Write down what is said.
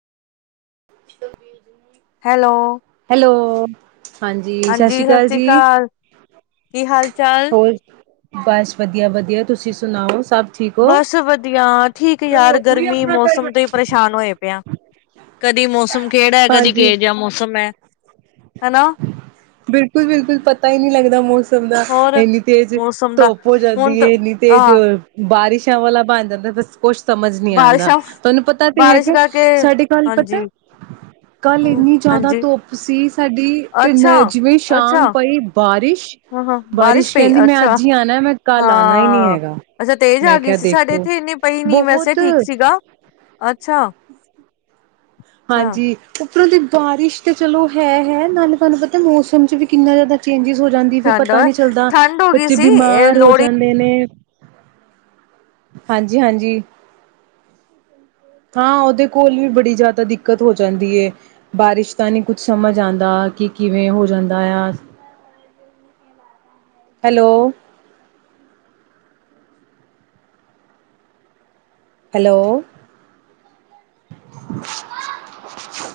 Hello hello ਹ ਹਾਂਜੀ ਸਤਿ ਸ੍ਰੀ ਅਕਾਲ ਕੀ ਹਾਲ ਚਾਲ ਹੋਰ ਬਸ ਵਧੀਆ ਵਧੀਆ ਤੁਸੀਂ ਸੁਣਾਓ ਸਭ ਠੀਕ ਹੋ ਬਸ ਵਧੀਆ ਠੀਕ ਯਾਰ ਗਰਮੀ ਮੌਸਮ ਤੋਂ ਹੀ ਪਰੇਸ਼ਾਨ ਹੋਏ ਪਿਆ ਕਦੀ ਮੌਸਮ ਕਿਹੜਾ ਹੈ। ਕਦੀ ਹਾਂਜੀ ਕਿ ਜਿਹਾ ਮੌਸਮ ਹੈ। ਹਨਾ ਬਿਲਕੁਲ ਬਿਲਕੁਲ ਪਤਾ ਹੀ ਨਹੀਂ ਲੱਗਦਾ ਮੌਸਮ ਦਾ ਹੋਰ ਇੰਨੀ ਤੇਜ਼ ਮੌਸਮ ਦਾ ਧੁੱਪ ਹੋ ਹੁਣ ਜਾਂਦੀ ਤਾਂ ਹੈ ਇੰਨੀ ਤੇਜ਼ ਹਾਂ ਬਾਰਿਸ਼ਾਂ ਵਾਲਾ ਬਣ ਜਾਂਦਾ ਤਾਂ ਕੁਛ ਸਮਝ ਨਹੀਂ ਆਉਂਦਾ ਬਾਰਿਸ਼ਾਂ ਤੁਹਾਨੂੰ ਪਤਾ ਤੇ ਬਾਰਿਸ਼ ਹੈਗਾ ਕਰਕੇ ਸਾਡੇ ਕੱਲ ਪਤਾ ਹਾਂਜੀ ਕੱਲ ਹ ਇੰਨੀ ਜ਼ਿਆਦਾ ਹਾਂਜੀ ਧੁੱਪ [unintelligible] ਸਾਡੀ ਤੇ ਅੱਛਾ ਨ ਜਿਵੇਂ ਅੱਛਾ ਸ਼ਾਮ ਪਈ ਬਾਰਿਸ਼ ਹਾਂ ਹਾਂ ਬਾਰਿਸ਼ ਪਈ ਕਹਿੰਦੀ ਮੈਂ ਅੱਛਾ ਅੱਜ ਹੀ ਆਉਣਾ ਮੈਂ ਕੱਲ ਆਉਣਾ ਹੀ ਨਹੀਂ ਹਾਂ ਹੈਗਾ ਅੱਛਾ ਤੇਜ਼ ਮੈਂ ਆ ਗਈ ਕਿਹਾ ਸੀ। ਸਾਡੇ ਦੇਖੋ ਇੱਥੇ ਇਨੇ ਪਈ ਨੀ ਵੈਸੇ ਠੀਕ ਬਹੁਤ ਸੀਗਾ ਅੱਛਾ। ਅੱਛਾ ਹਾਂਜੀ ਰ ਦੀ ਬਾਰਿਸ਼ ਤੇ ਚਲੋ ਹੈ ਹੈ ਨਾਲੇ ਤੁਹਾਨੂੰ ਪਤਾ ਮੌਸਮ ਚ ਵੀ ਕਿੰਨਾ ਜ਼ਿਆਦਾ ਚੇਂਜਿਸ ਹੋ ਜਾਂਦੀ ਫੇਰ ਠੰਡ ਪਤਾ ਨਹੀਂ ਚੱਲਦਾ ਠੰਡ ਹੋ ਗਈ ਬੱਚੇ ਸੀ ਇਹ ਬਿਮਾਰ ਹੋ ਲੋਹੜੀ ਜਾਂਦੇ ਨੇ ਹਾਂਜੀ ਹਾਂਜੀ ਹਾਂ ਉਹਦੇ ਕੋਲ ਵੀ ਬੜੀ ਜ਼ਿਆਦਾ ਦਿੱਕਤ ਹੋ ਜਾਂਦੀ ਹੈ ਬਾਰਿਸ਼ ਤਾਂ ਨਹੀਂ ਕੁਛ ਸਮਝ ਆਉਂਦਾ ਕਿ ਕਿਵੇਂ ਹੋ ਜਾਂਦਾ ਆ ਹੈਲੋ ਹੈਲੋ